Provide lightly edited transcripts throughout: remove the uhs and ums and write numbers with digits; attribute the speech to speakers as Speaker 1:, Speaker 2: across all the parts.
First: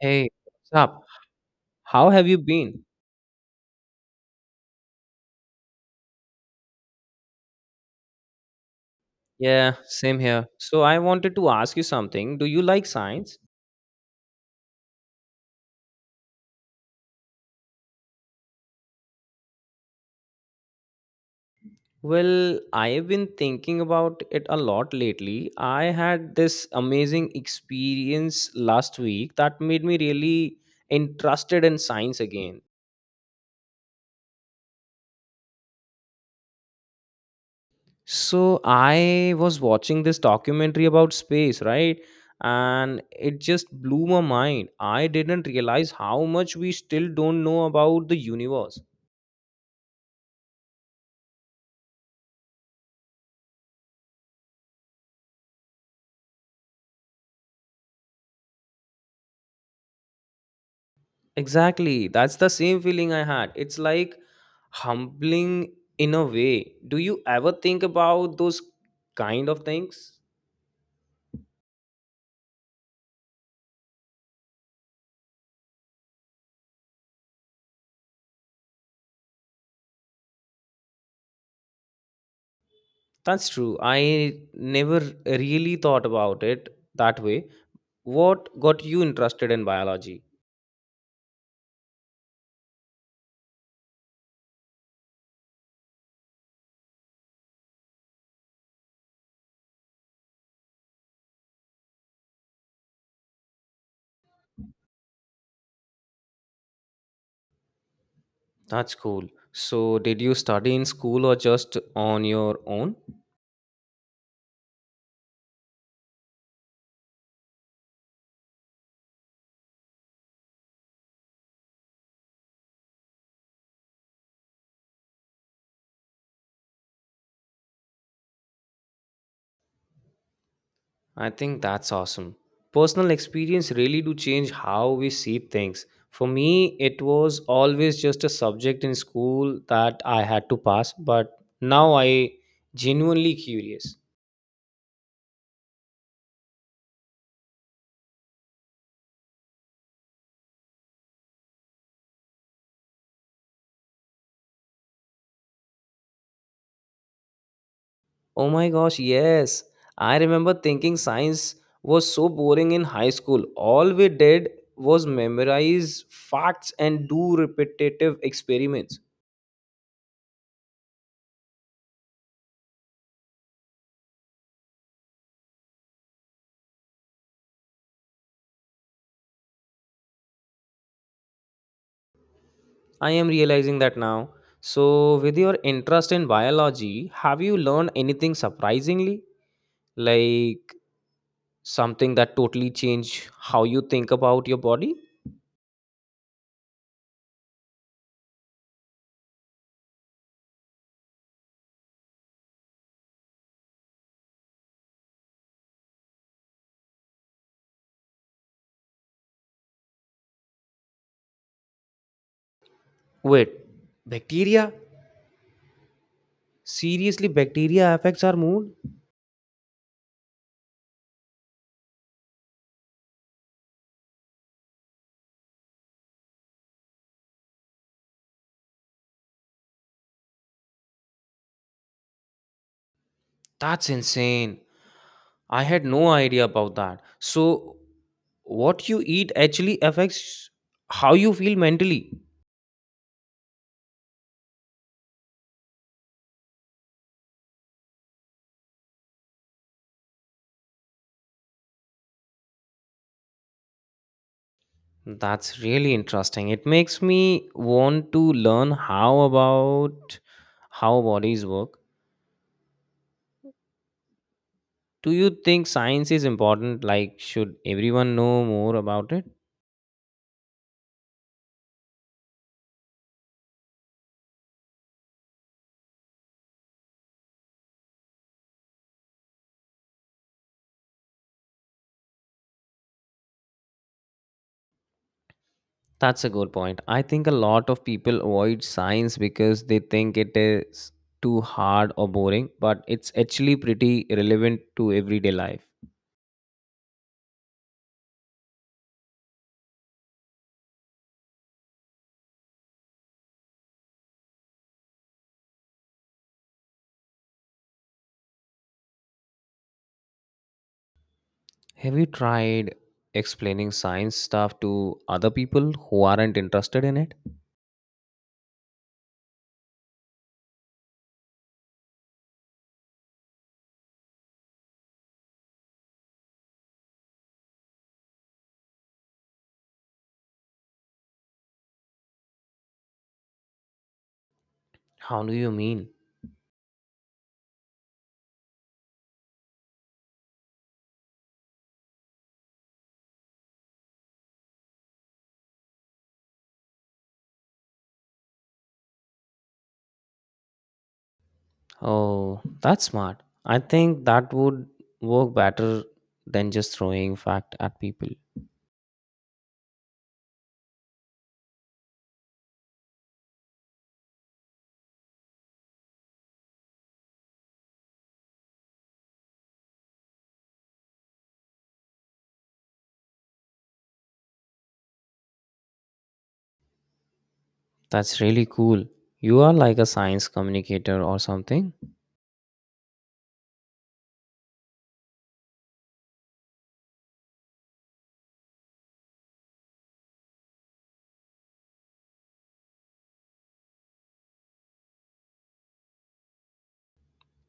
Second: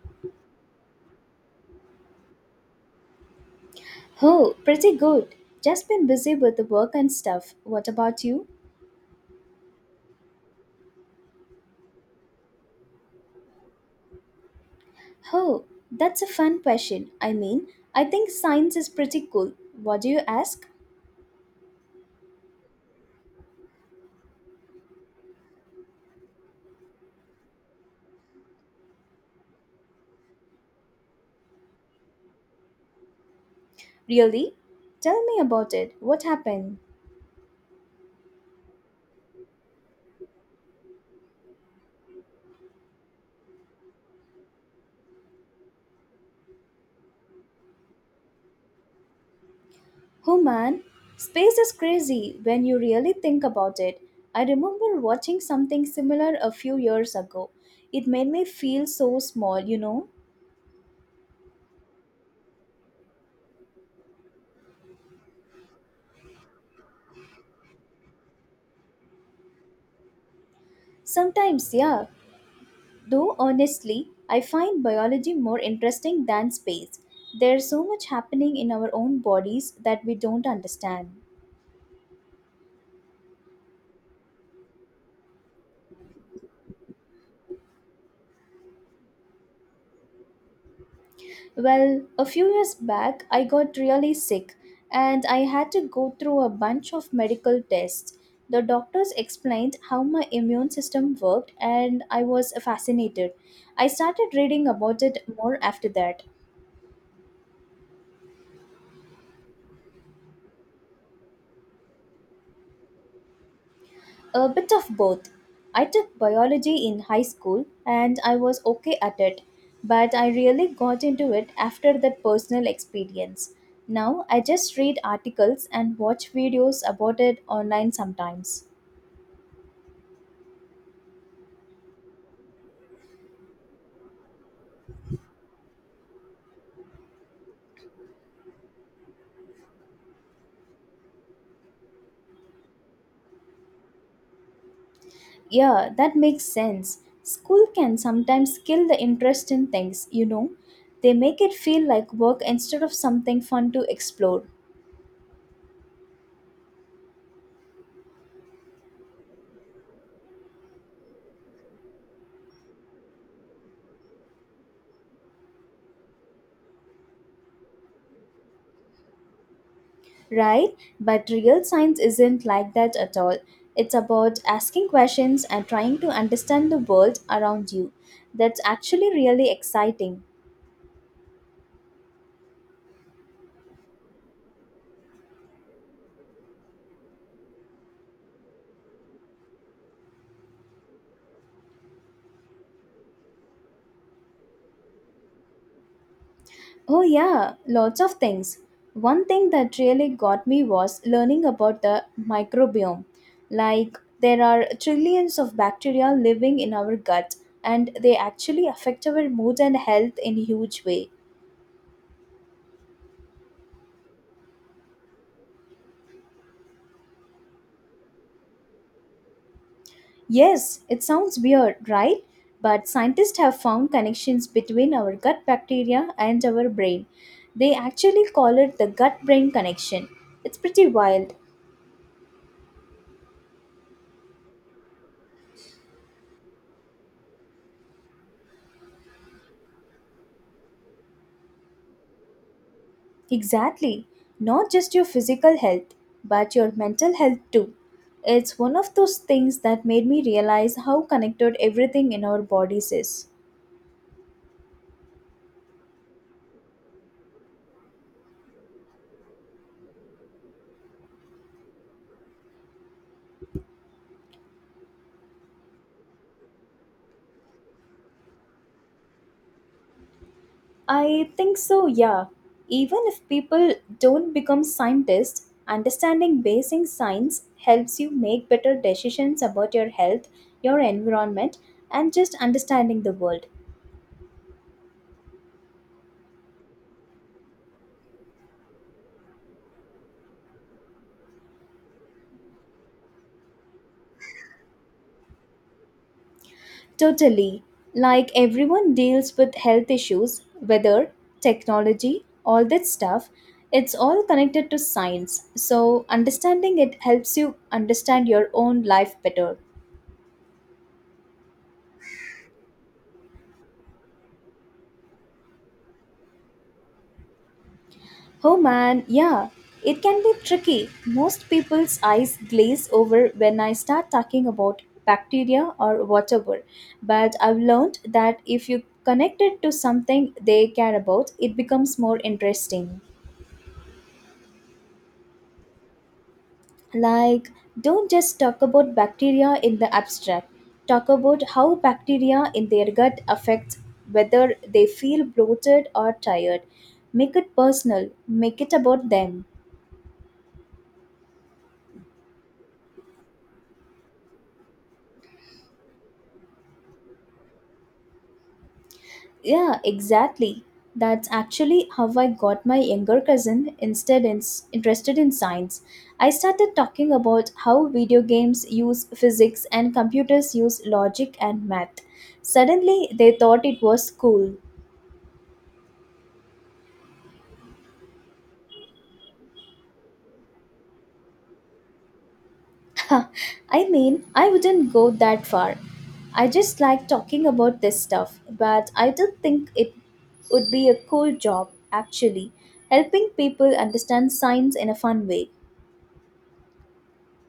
Speaker 1: Hey, what's up? How have you been?
Speaker 2: Oh, pretty good. Just been busy with the work and stuff. What about you?
Speaker 1: Yeah, same here. So I wanted to ask you something. Do you like science?
Speaker 2: Oh, that's a fun question. I think science is pretty cool. What do you ask?
Speaker 1: Well, I have been thinking about it a lot lately. I had this amazing experience last week that made me really interested in science again.
Speaker 2: Really? Tell me about it. What happened?
Speaker 1: So I was watching this documentary about space, right? And it just blew my mind. I didn't realize how much we still don't know about the universe.
Speaker 2: Oh man, space is crazy when you really think about it. I remember watching something similar a few years ago. It made me feel so small.
Speaker 1: Exactly. That's the same feeling I had. It's like humbling in a way. Do you ever think about those kind of things?
Speaker 2: Sometimes, yeah. Though honestly, I find biology more interesting than space. There's so much happening in our own bodies that we don't understand.
Speaker 1: That's true. I never really thought about it that way. What got you interested in biology?
Speaker 2: Well, a few years back, I got really sick and I had to go through a bunch of medical tests. The doctors explained how my immune system worked, and I was fascinated. I started reading about it more after that.
Speaker 1: That's cool. So, did you study in school or just on your own?
Speaker 2: A bit of both. I took biology in high school and I was okay at it, but I really got into it after that personal experience. Now I just read articles and watch videos about it online sometimes.
Speaker 1: I think that's awesome. Personal experience really do change how we see things. For me, it was always just a subject in school that I had to pass, but now I genuinely curious.
Speaker 2: Yeah, that makes sense. School can sometimes kill the interest in things. They make it feel like work instead of something fun to explore.
Speaker 1: Oh my gosh, yes. I remember thinking science was so boring in high school. All we did was memorize facts and do repetitive experiments.
Speaker 2: Right? But real science isn't like that at all. It's about asking questions and trying to understand the world around you. That's actually really exciting.
Speaker 1: I am realizing that now. So, with your interest in biology, have you learned anything surprisingly? Like something that totally changed how you think about your body?
Speaker 2: Oh, yeah, lots of things. One thing that really got me was learning about the microbiome. Like, there are trillions of bacteria living in our gut, and they actually affect our mood and health in a huge way.
Speaker 1: Wait, bacteria? Seriously, bacteria affects our mood?
Speaker 2: Yes, it sounds weird, right? But scientists have found connections between our gut bacteria and our brain. They actually call it the gut brain connection. It's pretty wild.
Speaker 1: That's insane. I had no idea about that. So, what you eat actually affects how you feel mentally.
Speaker 2: Exactly. Not just your physical health, but your mental health too. It's one of those things that made me realize how connected everything in our bodies is.
Speaker 1: That's really interesting. It makes me want to learn how about how bodies work. Do you think science is important? Like, should everyone know more about it?
Speaker 2: I think so, yeah. Even if people don't become scientists, understanding basic science helps you make better decisions about your health, your environment, and just understanding the world.
Speaker 1: That's a good point. I think a lot of people avoid science because they think it is too hard or boring, but it's actually pretty relevant to everyday life.
Speaker 2: Totally. Like everyone deals with health issues, weather, technology, all that stuff, it's all connected to science. So, understanding it helps you understand your own life better.
Speaker 1: Have you tried explaining science stuff to other people who aren't interested in it?
Speaker 2: Oh man, yeah, it can be tricky. Most people's eyes glaze over when I start talking about bacteria or whatever. But I've learned that if you connect it to something they care about, it becomes more interesting.
Speaker 1: How do you mean?
Speaker 2: Like, don't just talk about bacteria in the abstract. Talk about how bacteria in their gut affects whether they feel bloated or tired. Make it personal, make it about them.
Speaker 1: Oh, that's smart. I think that would work better than just throwing fact at people.
Speaker 2: Yeah, exactly. That's actually how I got my younger cousin interested in science. I started talking about how video games use physics and computers use logic and math. Suddenly, they thought it was cool.
Speaker 1: That's really cool. You are like a science communicator or something.
Speaker 2: I wouldn't go that far. I just like talking about this stuff, but I don't think it would be a cool job, actually, helping people understand science in a fun way.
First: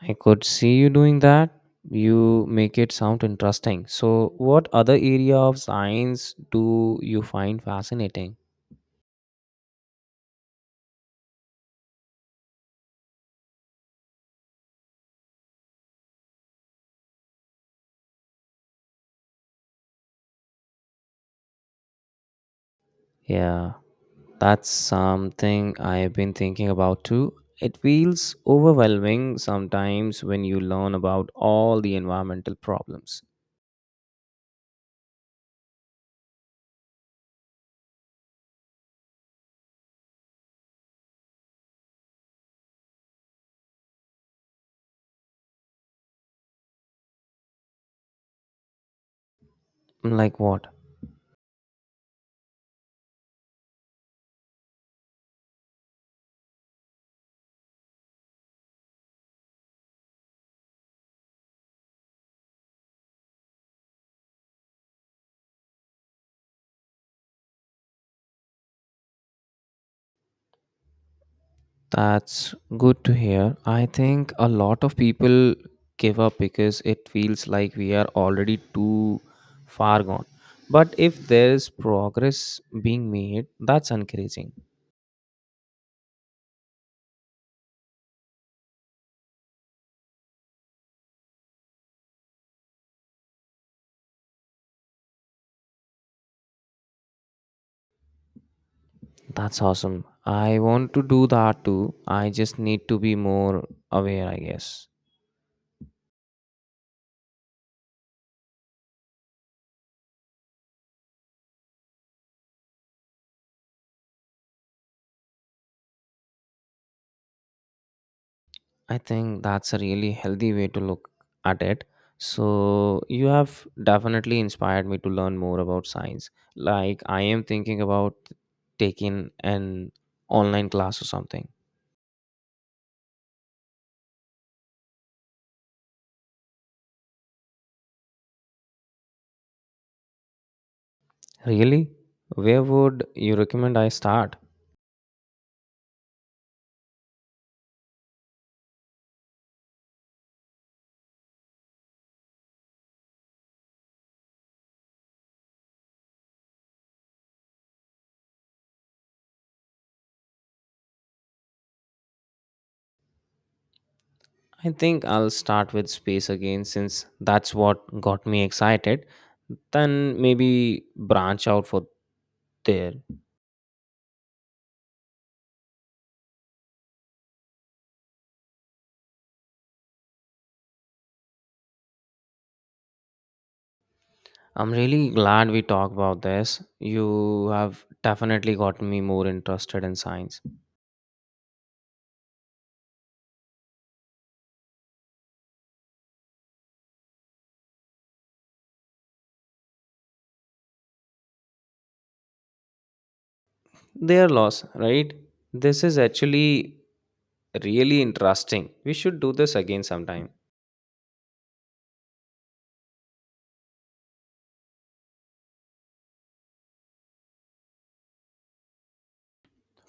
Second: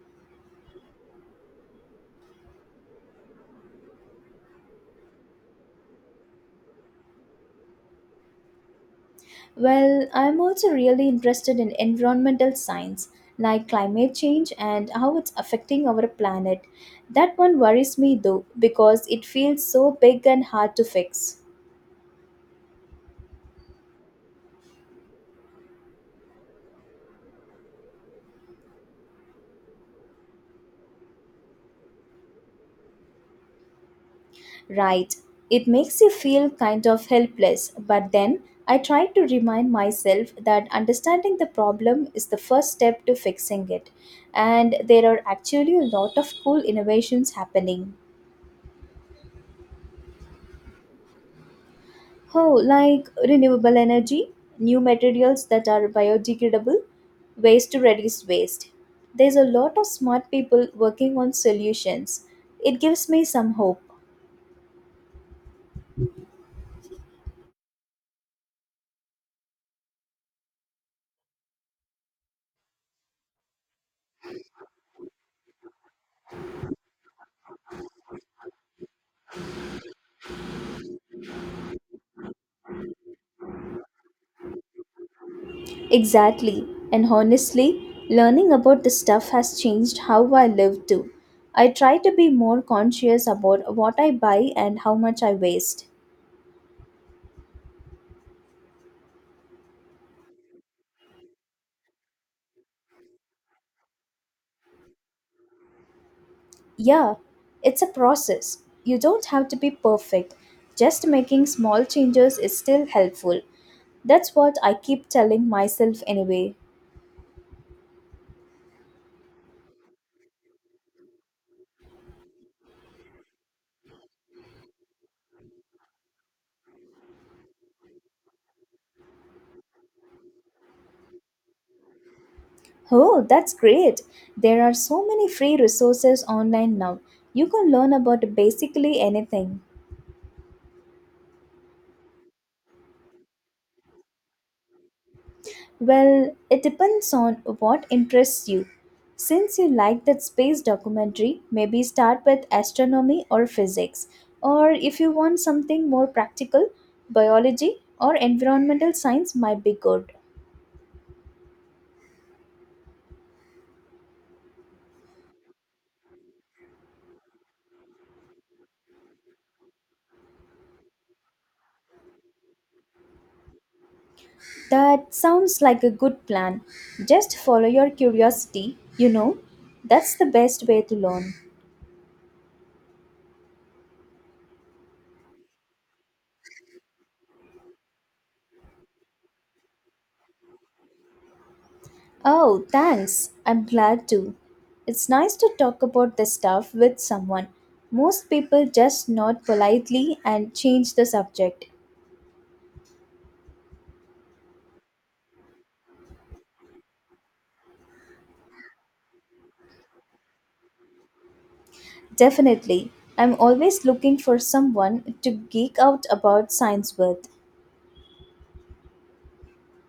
Speaker 1: I could see you doing that. You make it sound interesting. So, what other area of science do you find fascinating?
Speaker 2: Well, I'm also really interested in environmental science, like climate change and how it's affecting our planet. That one worries me though, because it feels so big and hard to fix.
Speaker 1: Yeah, that's something I've been thinking about too. It feels overwhelming sometimes when you learn about all the environmental problems.
Speaker 2: Right, it makes you feel kind of helpless, but then I try to remind myself that understanding the problem is the first step to fixing it. And there are actually a lot of cool innovations happening.
Speaker 1: Like what?
Speaker 2: Oh, like renewable energy, new materials that are biodegradable, ways to reduce waste. There's a lot of smart people working on solutions. It gives me some hope.
Speaker 1: That's good to hear. I think a lot of people give up because it feels like we are already too far gone. But if there's progress being made, that's encouraging.
Speaker 2: Exactly. And honestly, learning about this stuff has changed how I live too. I try to be more conscious about what I buy and how much I waste.
Speaker 1: That's awesome. I want to do that too. I just need to be more aware, I guess.
Speaker 2: Yeah, it's a process. You don't have to be perfect. Just making small changes is still helpful. That's what I keep telling myself anyway.
Speaker 1: I think that's a really healthy way to look at it. So, you have definitely inspired me to learn more about science. Like, I am thinking about taking an online class or something.
Speaker 2: Oh, that's great. There are so many free resources online now. You can learn about basically anything.
Speaker 1: Really? Where would you recommend I start?
Speaker 2: Well, it depends on what interests you. Since you like that space documentary, maybe start with astronomy or physics. Or if you want something more practical, biology or environmental science might be good.
Speaker 1: I think I'll start with space again since that's what got me excited. Then maybe branch out for there.
Speaker 2: That sounds like a good plan. Just follow your curiosity. That's the best way to learn.
Speaker 1: I'm really glad we talked about this. You have definitely gotten me more interested in science.
Speaker 2: Oh, thanks. I'm glad to. It's nice to talk about this stuff with someone. Most people just nod politely and change the subject.
Speaker 1: Their loss, right? This is actually really interesting. We should do this again sometime.
Speaker 2: Definitely. I'm always looking for someone to geek out about science with.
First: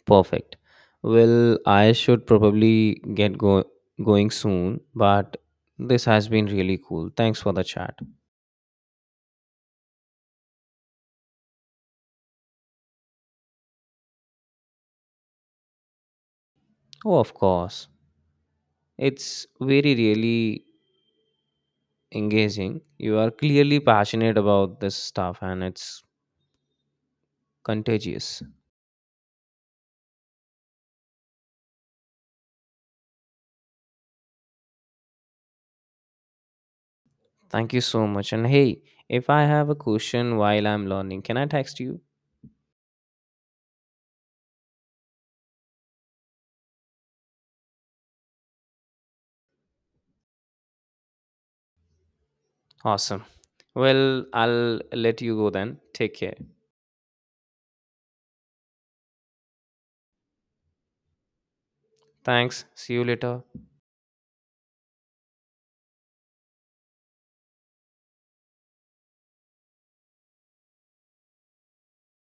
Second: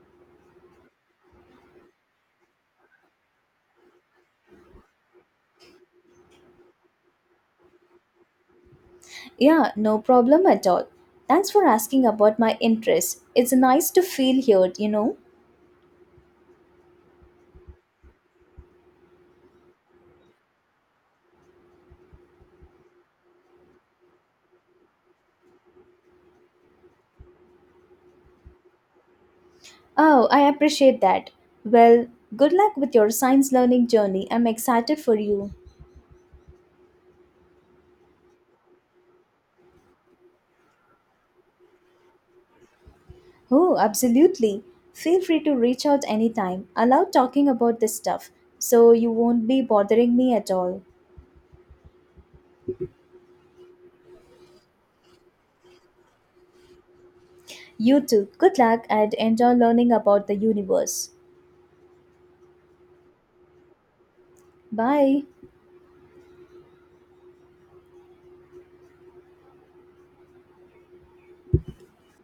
Speaker 1: Perfect. Well, I should probably going soon, but this has been really cool. Thanks for the chat.
Speaker 2: Yeah, no problem at all. Thanks for asking about my interest. It's nice to feel heard.
Speaker 1: Oh, of course. It's really engaging. You are clearly passionate about this stuff and it's contagious.
Speaker 2: Oh, I appreciate that. Well, good luck with your science learning journey. I'm excited for you.
Speaker 1: Thank you so much. And hey, if I have a question while I'm learning, can I text you?
Speaker 2: Oh, absolutely. Feel free to reach out anytime. I love talking about this stuff, so you won't be bothering me at all.
Speaker 1: Awesome. Well, I'll let you go then. Take care.
Speaker 2: You too. Good luck and enjoy learning about the universe.
Speaker 1: Thanks. See you later.
Speaker 2: Bye.